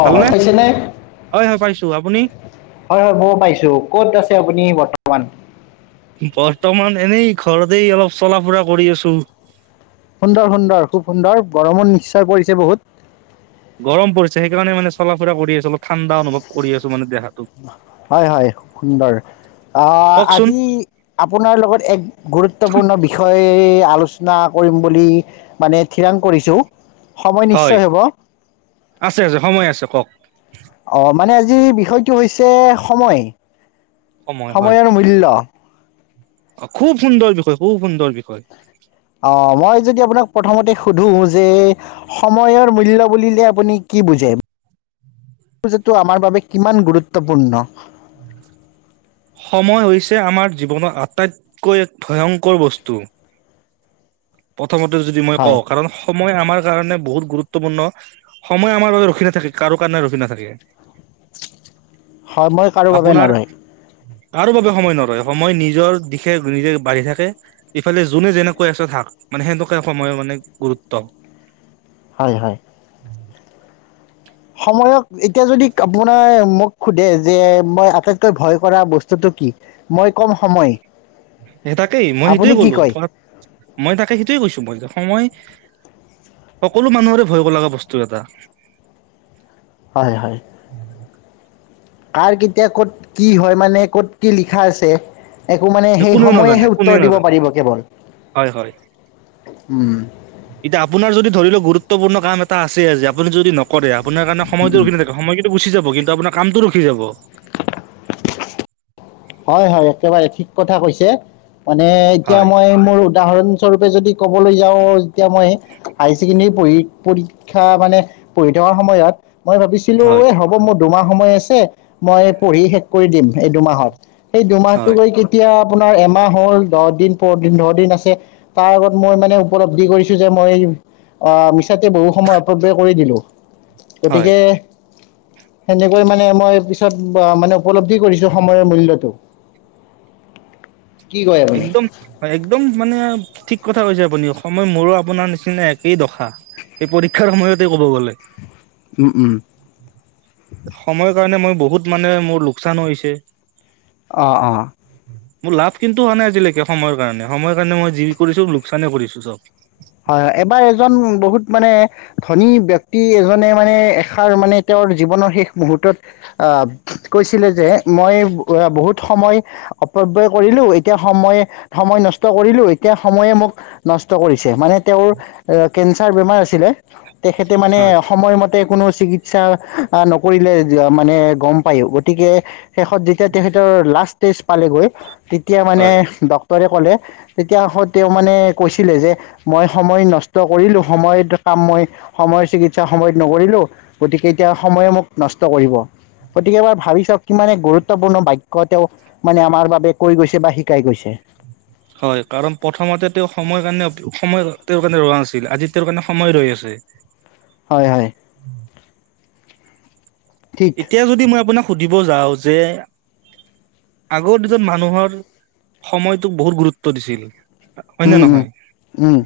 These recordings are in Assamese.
অ, ভালনে? চাইছানে? হয় হয় পাইছো আপুনি? হয়, হয়, ক'ব পাইছো, ক'ত আছে আপুনি বৰ্তমান? বৰ্তমান এনেই ঘৰতেই অলপ চলা-ফুৰা কৰি আছো। সুন্দৰ, সুন্দৰ, খুব সুন্দৰ, গৰমত নিশ্চয় পৰিছে বহুত। গৰম পৰিছে, সেইকাৰণে মানে চলা-ফুৰা কৰি আছো, অলপ ঠাণ্ডা অনুভৱ কৰি আছো মানে দেহাত। হয়, হয়, সুন্দৰ আহ, কওকচোন। আজি আপোনাৰ লগত এক গুৰুত্বপূৰ্ণ বিষয়ে আলোচনা কৰিম বুলি মানে থিৰাং কৰিছো, সময় হয় নিশ্চয় হ'ব। আছে, আছে, সময় আছে, ক'ওক। অ, মানে আজি বিষয়টো হৈছে, সময়। সময় হয়, সময়ৰ মূল্য খুব সুন্দৰ বিষয়, খুব সুন্দৰ বিষয়। অ, মই যদি আপোনাক প্ৰথমতে সোধোঁ যে সময়ৰ মূল্য বুলিলে, আপুনি কি বুজে? [inaudible] আমাৰ বাবে কিমান গুৰুত্বপূৰ্ণ। সময় হৈছে আমাৰ জীৱনৰ আটাইতকৈ এক ভয়ংকৰ বস্তু। প্ৰথমতে যদি মই হয় কওঁ, কাৰণ সময় আমাৰ কাৰণে বহুত গুৰুত্বপূৰ্ণ, সময় আমাৰ বাবে ৰখি নাথাকে, কাৰো কাৰণে ৰখি নাথাকে। [inaudible] কাৰো বাবে আপোনাৰ নৰয় কাৰো বাবে সময় নৰয় সময় নিজৰ দিশে নিজে বাঢ়ি থাকে। ইফালে যোনে যেনেকৈ আছে থাক মানে সেনেকে সময়ৰ মানে গুৰুত্ব। হয়, হয়। সময়ক এতিয়া যদি আপোনাৰ মোক খোধে মই আটাইতকৈ ভয় কৰা বস্তুটো? মই কম সময়। স তাকেই মই আপুনি সেইটয়ে কি ক'লো প কয় মই তাকে সেইটোৱে কৈছো মই সময় সকলো মানুহৰে ভয় কৰিব লগা বস্তু এটা। হয়, হয়। কাৰ কেতিয়া ক'ত কি হয় মানে ক'ত কি লিখা আছে। একো মানে সেই কোনেও নাজানে সময়েহে উত্তৰ কোনেও দিব নাজানে পাৰিব কেৱল হয় হয় উম, এতিয়া আপোনাৰ যদি ধৰি লও গুৰুত্বপূৰ্ণ কাম এটা আছে। আজি আপুনি যদি নকৰে আপোনাৰ কাৰণে সময়টো ৰখি নি সময় কিন্তু গুচি যাব কিন্তু আপোনাৰ কামতটো ৰখি যাব। হয়, হয় একেবাৰে ঠিক কথা কৈছে, মানে এতিয়া হয় মই মোৰ উদাহৰণ স্বৰূপে যদি ক'বলৈ যাওঁ যেতিয়া মই হায় ছেকেণ্ডৰী পঢ়ি, পঢ়ি শিক্ষা মানে পঢ়ি থকা সময়ত মই ভাবিছিলো হয় এ হ'ব মোৰ দুমাহ সময় আছে। মই পঢ়ি শেষ কৰি দিম। এই দুমাহত সেই দুমাহটো হয় গৈ কি এতিয়া আপোনাৰ এমাহ হ'ল দহ দিন পৰ দিন দহ ন দিন আছে। তাৰ আগত মই মানে উপলব্ধি কৰিছো যে মই আহ, মিছাতে বহু সময় অপব্যয় কৰি দিলো হয় গতিকে সেনেকৈ মানে মই পিছত মানে উপলব্ধি কৰিছো সময়ৰ মূল্য টো একদম হয় একদম মানে ঠিক কথা কৈছে আপুনি সময় মোৰো আপোনাৰ নিচিনা একেই দখা। এই পৰীক্ষাৰ সময়তে ক'ব গ'লে। উম, উম। সময়ৰ কাৰণে বহুত মানে মোৰ লোকচান হৈছে। অ'অ' মোৰ লাভ কিন্তু হোৱা নাই আজিলৈকে সময়ৰ কাৰণে সময়ৰ কাৰণে মই যি কৰিছো লোকচানেই কৰিছো চব। হয়, হয় এবাৰ এজন বহুত মানে ধনী ব্যয়ক্তি এজনে মানে এষাৰ মানে তেওঁৰ জীৱনৰ শেষ মুহুৰ্তত আহ, কৈছিলে যে মই বহুত সময় অপব্য় কৰিলো এতিয়া সময়ে সময় নষ্ট কৰিলো এতিয়া সময়ে মোক নষ্ট কৰিছিল চে মানে তেওঁৰ অ' কেন্সাৰ বেমাৰ আছিলে তেখেতে মানে হয় সময় তে কোনো চিকিৎসা নকৰিলে মানে গম পায়ো গতিকে শেষত যেতিয়া তেখেতৰ লাষ্ট টেষ্ট পালেগৈ তেতিয়া মানে হয় ড ক্টৰে কলে তেতিয়া তেওঁ মানে কৈছিলে যে মই সময় নষ্ট কৰিলো সময়ত কাম মই সময়ৰ চিকিৎসা সময়ত নকৰিলো। গতিকে এতিয়া সময়ে মোক নষ্ট কৰিব। গতিকে এবাৰ ভাবি চাওক কিমানে গুৰুত্বপূৰ্ণ বাক্য তেওঁ মানে আমাৰ বাবে কৈ গৈছে বা শিকাই গৈছে। হয় কাৰণ প্ৰথমতে তেওঁ সময় কাৰণে সময় তেওঁৰ কাৰণে ৰোৱা নাছিল, আজি তেওঁৰ কাৰণে সময় ৰৈ আছে। হয়, হয়। ঠিক এতিয়া যদি মই আপোনাক সুধিব যাওঁ যে আগৰ দিনত মানুহৰ সময়টোক বহুত গুৰুত্ব দিছিল উম হয়নে উম নহয়? উম।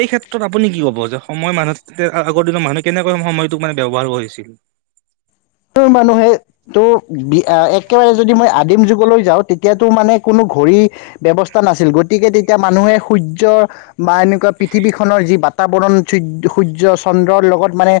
সেই ক্ষেত্ৰত আপুনি কি ক'ব যে সময় মানুহ আগৰ দিনৰ মানুহে কেনেকৈ সময়টোক মানে ব্যৱহাৰ কৰিছিল? তৰ মানুহে ত' বি-আ, একেবাৰে যদি মই আদিম যুগলৈ যাওঁ তেতিয়াতো মানে কোনো ঘড়ী ব্যৱস্থা নাছিল, গতিকে তেতিয়া মানুহে সূৰ্য্য বা এনেকুৱা পৃথিৱীখনৰ যি বা তাৱৰণ সূয-সূৰ্য্য, চন্দ্ৰৰ লগত মানে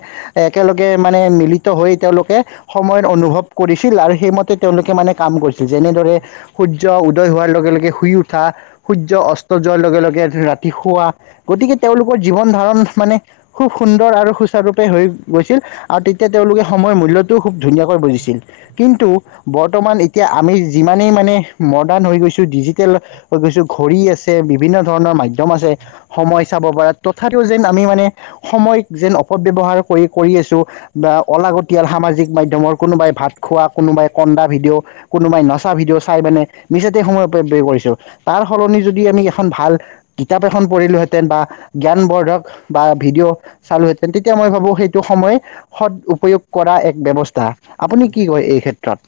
একেলগে মানে মিলিত হৈ তেওঁলোকে সময়ৰ অনুভৱ কৰিছিল, আৰু সেইমতে তেওঁলোকে মানে কাম কৰিছিল যেনেদৰে সূৰ্য্য উদয় হোৱাৰ লগে, লগে শুই উঠা। সূ্ৰ্য্য অস্ত যোৱাৰ লগে, লগে ৰাতি শুৱা, গতিকে তেওঁলোকৰ জীৱন ধাৰণ মানে খুব সুন্দৰ আৰু সুচাৰুৰূপে হৈ গৈছিল আৰু তেতিয়া তেওঁলোকে সময় মূল্যত টো, খুব ধুনীয়াকৈ বুজিছিল। কিন্তু, বৰ্তমান এতিয়া আমি যিমানেই মানে মডাৰ্ণ হৈ গৈছোঁ, ডিজিটেল হৈ গৈছোঁ, ঘড়ী আছে বিভিন্ন ধৰণৰ মাধ্যম আছে। সময় চাব পৰা, তথাপিও যেন আমি মানে সময়ক যেন অপব্যৱহাৰ কৰি, কৰি আছোঁ বা অলাগতিয়াল সামাজিক মাধ্যমৰ কোনোবাই ভাত খোৱা, কোনোবাই কন্দা ভিডিঅ' কোনোবাই নচা ভিডিঅ' চাই মানে মিছাতে সময় অপব্যয় কৰিছোঁ। তাৰসলনি যদি আমি এখন ভাল কিতাপ এখন পঢ়িলোহেঁতেন বা জ্ঞানবৰ্দ্ধক বা ভিডিঅ' চালোহেঁতেন তেতিয়া মই ভাবোঁ সেইটো সময় সদ উপয়োগ কৰা এক ব্যৱস্থা, আপুনি কি কয় এই ক্ষেত্ৰত?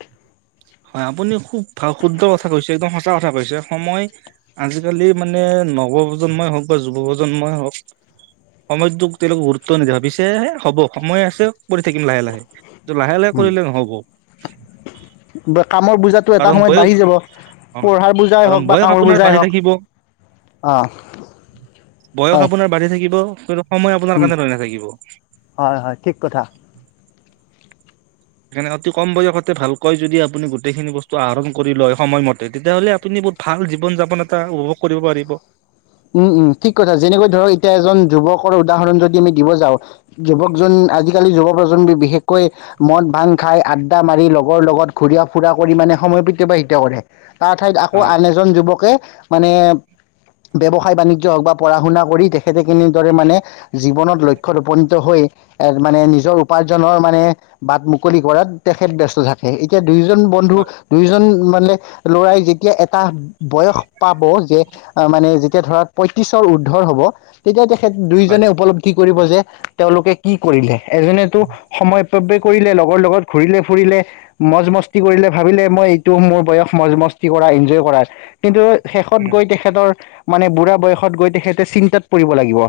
হয়, আপুনি খুব ভা, শুদ্ধ কথা কৈছে, একদম সঁচা কথা কৈছে সময় আজিকালি মানে নৱপ্ৰজন্মই হওঁক বা যুৱপ্ৰজন্মই হওঁক সময়টোক তেওঁলোকে গুৰুত্ব নিদিয়ে, ভাবিছে এ হ'ব সময় আছে কৰি থাকিম লাহে, লাহে। টো, লাহে, লাহে কৰিলে নহ'ব। বা কামৰ বোজাত টো এটা কাৰণ সময়ত বয়স বাঢ়ি যাব, অ পঢ়াৰ বোজাই কাৰণ হওঁক বা বয়স কামৰ আপোনাৰ বোজাই বাঢ়ি হওঁক। থাকিব। অ'। বয়স হয় আপোনাৰ বাঢ়ি থাকিব, কিন্তু সময় আপোনাৰ উম কাৰণে ৰৈ নাথাকিব। হয়, হয়, ঠিক কথা। সেইকাৰণে অতি কম বয়সতে ভালকৈ যদি আপুনি গোটেইখিনি বস্তু আহৰণ কৰি লয়, সময়মতে তেতিয়াহ'লে আপুনি [unintelligible] ভাল জীৱন যাপন এটা উপভোগ কৰিব পাৰিব। উম, উম, ঠিক কথা যেনেকৈ ধৰক এতিয়া এজন যুৱকৰ উদাহৰণ যদি আমি দিব যাওঁ। যুৱকজন আজিকালি যুৱ প্ৰজন্ম বি-বিশেষকৈ মদ, ভাং খাই আড্ডা মাৰি লগৰ লগত ঘূৰিয়া, ফুৰা কৰি মানে সময় [unintelligible] অতিবাহিত কৰে। তাৰ ঠাইত আকৌ হয়, আন এজন যুৱকে মানে ব্যৱসায় বাণিজ্য হওঁক বা পঢ়া শুনা কৰি তেখেতে কেনেদৰে মানে জীৱনত লক্ষ্যত উপনীত হৈ এ, মানে নিজৰ উপাৰ্জনৰ মানে বাট মুকলি কৰাত তেখেত ব্যস্ত থাক হেই এতিয়া দুয়োজন বন্ধু, হয়। দুয়োজন মানে ল'ৰাই যেতিয়া এটা বয়স পাব যে, আ, মানে যেতিয়া ধৰক পয়ত্ৰিশৰ উৰ্দ্ধৰ হ'ব, তেতিয়া তেখেত হয়, দুইজনে উপলব্ধি কৰিব যে তেওঁলোকে কি কৰিলে এজনেতো সময় অপব্যয় কৰিলে, লগৰ লগত ঘূৰিলে, ফুৰিলে মজমস্তি কৰিলে ভাবিলে মই এইটো মোৰ বয়স মজমস্তি কৰা, এনজয় কৰা, কিন্তু শেষত উম, গৈ তেখেতৰ মানে বুঢ়া বয়সত গৈ তেখেতে চিন্তাত পৰিব লাগিব।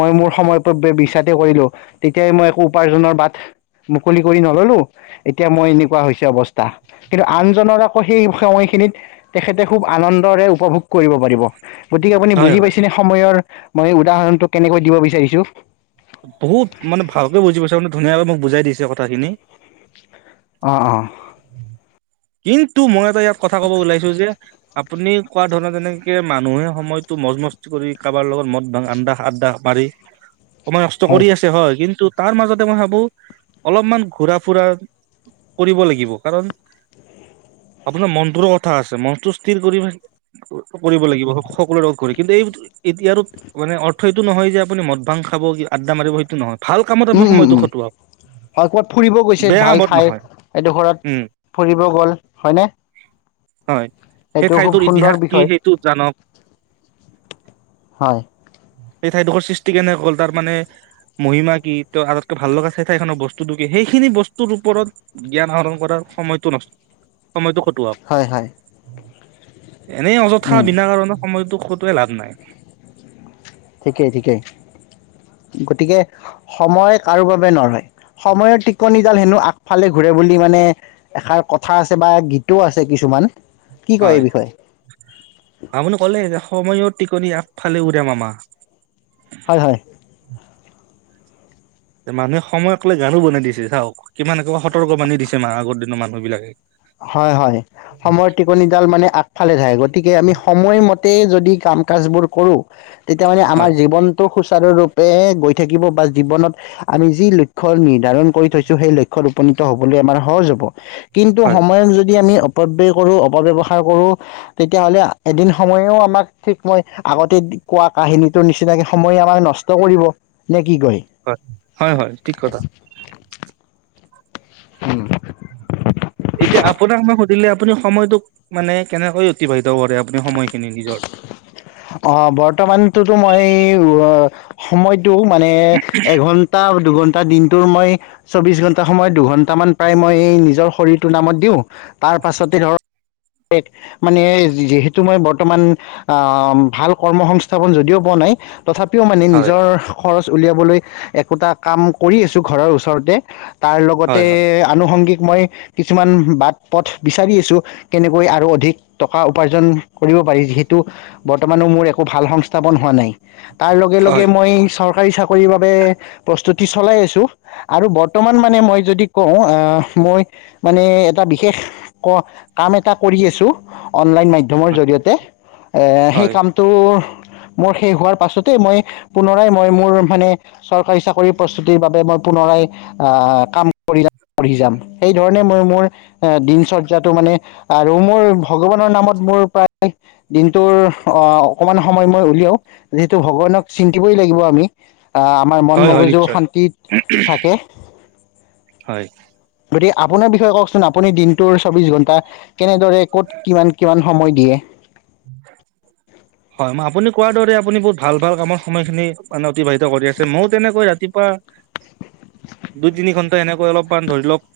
মই মোৰ সময় অপব্যয় মিছাতে কৰিলোঁ, তেতিয়াই মই একো উপাৰ্জনৰ বাট মুকলি কৰি নললোঁ, এতিয়া মই এনেকুৱা হৈছে অৱস্থা। কিন্তু আনজনৰ আকৌ সেই সময়খিনিত তেখেতে খুব আনন্দৰে উপভোগ কৰিব পাৰিব। গতিকে আপুনি হয়, বুজি হয়। পাইছেনে সময়ৰ মই উদাহৰণটো কেনেকৈ দিব বিচাৰিছো বহুত মানে ভালকে বুজি পাইছো মানে ধুনীয়াকৈ মোক বুজাই দিছে কথাখিনি অঁ অঁ কিন্তু মই এটা ইয়াত কথা ক'ব ওলাইছো যে আপুনি কোৱা ধৰণে তেনেকে মানুহে সময়তটো মজমস্তি কৰি কাৰবাৰ লগত মদ ভাং আড্ডা। আড্ডা মাৰি। সময় নষ্ট কৰি আছে হয় কিন্তু তাৰ মাজতে মই ভাবো অলপমান ঘূৰা ফুৰা। কৰিব লাগিব কাৰণ। আপোনাৰ মনটোৰো কথা আছে মনটো স্থিৰ কৰি। কৰিব লাগিব সকলোৰে লগ কৰি কিন্তু এই। এতিয়া আৰু মানে অৰ্থ এইটো নহয় যে আপুনি মদ ভাং খাব কি আড্ডা মাৰিব সেইটো নহয়। ভাল কামত উম আপোনাৰ উম সময়টো উম খটোৱাওক। হয় ক'ৰবাত ফুৰিব গৈছে ভাল ঠাইৰ এইডোখৰত উম ফুৰিব গ'ল হয়নে? হয়। সেই সেইটো খুব ঠাইটোৰ সুন্দৰ ইতিহাস কি বিষয় সেইটো জানক। হয় সেই ঠাইডোখৰ সৃষ্টি কেনেকে হ'ল তাৰ মানে। মহিমা কি তো আগতকৈ ভাল লগা চাই ঠাইখনৰ বস্তুটো কি সেইখিনি বস্তুৰ ওপৰত। জ্ঞান আহৰণ কৰাৰ সময়টো নচ সময়টো খটোৱাওক। হয় হয়। এনেই অযথা উম বিনা কাৰণত সময়তো খটোৱাই লাভ নাই। ঠিকেই ঠিকেই গতিকে সময় কাৰো বাবে নৰয়। সময়ৰ টিকনি ডাল হেনো আগফালে ঘূৰে বুলি মানে এষাৰ কথা আছে বা গীতো আছে কিছুমান। কি কয় এই হয় বিষয়ে আপুনি কলেই যে সময়ৰ টিকনি আগফালে উৰে মামা। হয় হয়। মানুহে সময়ক লৈ গানো বনাই দিছে চাওক কিমান একেবাৰে সতৰ্ক বানি দিছে আগৰ দিনৰ মানুহবিলাকে। হয় হয়। সময়ৰ টিকনিডাল মানে আগফালে যাই গতিকে আমি সময়মতে যদি কাম কাজবোৰ কৰো। তেতিয়া মানে আমাৰ হয় জীৱনটো সুচাৰুৰূপে গৈ থাকিব বা জীৱনত আমি যি লক্ষ্য নিৰ্ধাৰণ কৰি থৈছো সেই লক্ষ্যত উপনীত হবলৈ আমাৰ সহজ হব। কিন্তু হয়। সময়ক যদি আমি অপব্যয় কৰো অপব্যৱহাৰ কৰো। তেতিয়াহ'লে এদিন সময়েও আমাক ঠিক মই আগতে কোৱা কাহিনীটোৰ নিচিনাকে সময়ে আমাৰ নচ ষ্ট কৰিব নে কি কয় হয় হয় হয় ঠিক কথা। উম এতিয়া আপোনাক মই সুধিলে আপুনি সময়টোক মানে কেনেকৈ অতিবাহিত কৰে আপুনি সময় খিনি নিজৰ? অ বৰ্তমানটোতো মই এই সময় টো মানে এঘন্টা, দুঘণ্টা দিনটোৰ মই চৌবিশ ঘন্টা সময় দুঘন্টামান প্ৰায় মই এই নিজৰ শৰীৰটোৰ নামত দিও। তাৰ পাছতে ধৰক মানে যিহেতু মই বৰ্তমান। আহ ভাল কৰ্ম সংস্থাপন যদিও পোৱা নাই তথাপিও মানে হয়। নিজৰ। খৰচ উলিয়াবলৈ একোটা কাম কৰি আছো ঘৰৰ ওচৰতে তাৰ হয় লগতে। হয় আনুসংগিক মই কিছুমান বাট পথ বিচাৰি আছো। কেনেকৈ আৰু অধিক টকা উপাৰ্জন কৰিব পাৰি যিহে টো বৰ্তমানো মোৰ একো ভাল সংস্থাপন হোৱা নাই, তাৰ লগে লগে হয় মই চৰ কাৰী চাকৰিৰ বাবে প্ৰস্তুতি চলাই আছো আৰু বৰ্তমান মানে মই যদি কও আহ মই মানে এটা বিশেষ কাম এটা কৰি আছো অনলাইন মাধ্যমৰ জৰিয়তে এ সেই হয় কাম টো মোৰ শেষ হোৱাৰ পাছতেই মই পুনৰাই মই মোৰ মানে চৰকাৰী চাকৰি প্ৰস্তুতিৰ বাবে মই পুনৰাই আহ কাম কৰি যাম। সেই ধৰণে মই মোৰ দিনচৰ্যাটো মানে আৰু মোৰ ভগৱানৰ নামত মোৰ প্ৰায় দিনটোৰ অ অকনমান সময় মই উলিয়াও যিহেতু ভগৱানক চিন্তিবই লাগিব আমি আ আমাৰ মন হয় হয় মগজুও নিশ্চয় শান্তিত থাকে। হয়। গতিকে আপোনাৰ বিষয়ে কওকচোন আপুনি দিনটোৰ চৌবিশ ঘন্টা কেনেদৰে ক'ত কিমান -কিমান সময় দিয়ে? উ [inaudible] হয়, মই আপুনি কোৱাৰ দৰে আপুনি বহুত ভাল- ভাল কামৰ সময়খিনি মানে অতিবাহিত কৰি আছে মইও তেনেকৈ ৰাতিপুৱা [inaudible] দুই তিনি ঘণ্টা এনেকৈ অলপমান ধৰি লওক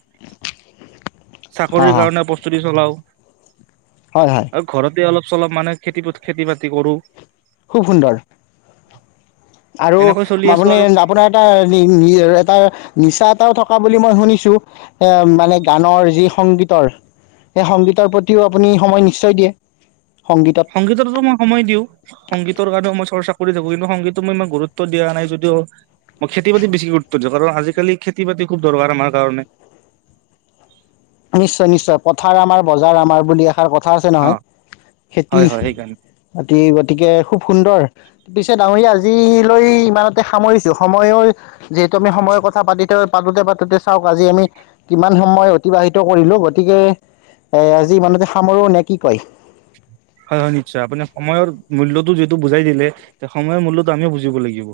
হা চাকৰিৰ হা কাৰণে প্ৰস্তুতি চলাও হয় হয়। আৰু ঘৰতে অলপ চলপ মানে খেতি প খেতি- বাতি কৰো। খুব সুন্দৰ। আৰু এনেকৈ চলি আছো আপুনি আৰু আপোনাৰ এটা নিনি এটা নিচা এটাও থকা বুলি মই শুনিছো এ মানে গানৰ যি সংগীতৰ সেই সংগীতৰ প্ৰতিও আপুনি সময় নিশ্চয় দিয়ে, সংগীতত দুইটাটো মই সময় দিও। সংগীতৰ কাৰণেও মই চৰ্চা কৰি থাকো কিন্তু সংগীতটো মই ইমান গুৰুত্ব দিয়া নাই যদিও মই খেতি- বাতি বেছি গুৰুত্ব দিও কাৰণ আজিকালি খেতি- বাতি দৰকাৰ আমাৰ কাৰণে নিশ্চয় -নিশ্চয় পথাৰ আমাৰ বজাৰ আমাৰ বুলি এষাৰ কথা আছে অ নহয়, হয় খেতি- হয় সেইকাৰণে বাতি গতিকে খুব সুন্দৰ পিছে ডাঙৰীয়া আজিলৈ ইমানতে সামৰিছো, সময়ৰ যিহেতু আমি সময়ৰ কথা পাতিতে পাতোতে পাতোতে চাওক আজি আমি কিমান সময় অতিবাহিত কৰিলো গতিকে, এ আজি ইমানতে সামৰোঁ নে কি কয়? হয়, হয় নিশ্চয়। আপুনি সময়ৰ মূল্যতটো যিহেতু বুজাই দিলে, তে সময়ৰ মূল্যটো আমিও বুজিব লাগিব।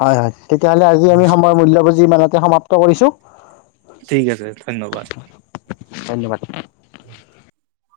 হয়, হয়। তেতিয়াহলে আজি আমি সময়ৰ মূল্য বুজি ইমানতে সমাপ্ত কৰিছো ঠিক আছে, ধন্যবাদ। ধন্যবাদ।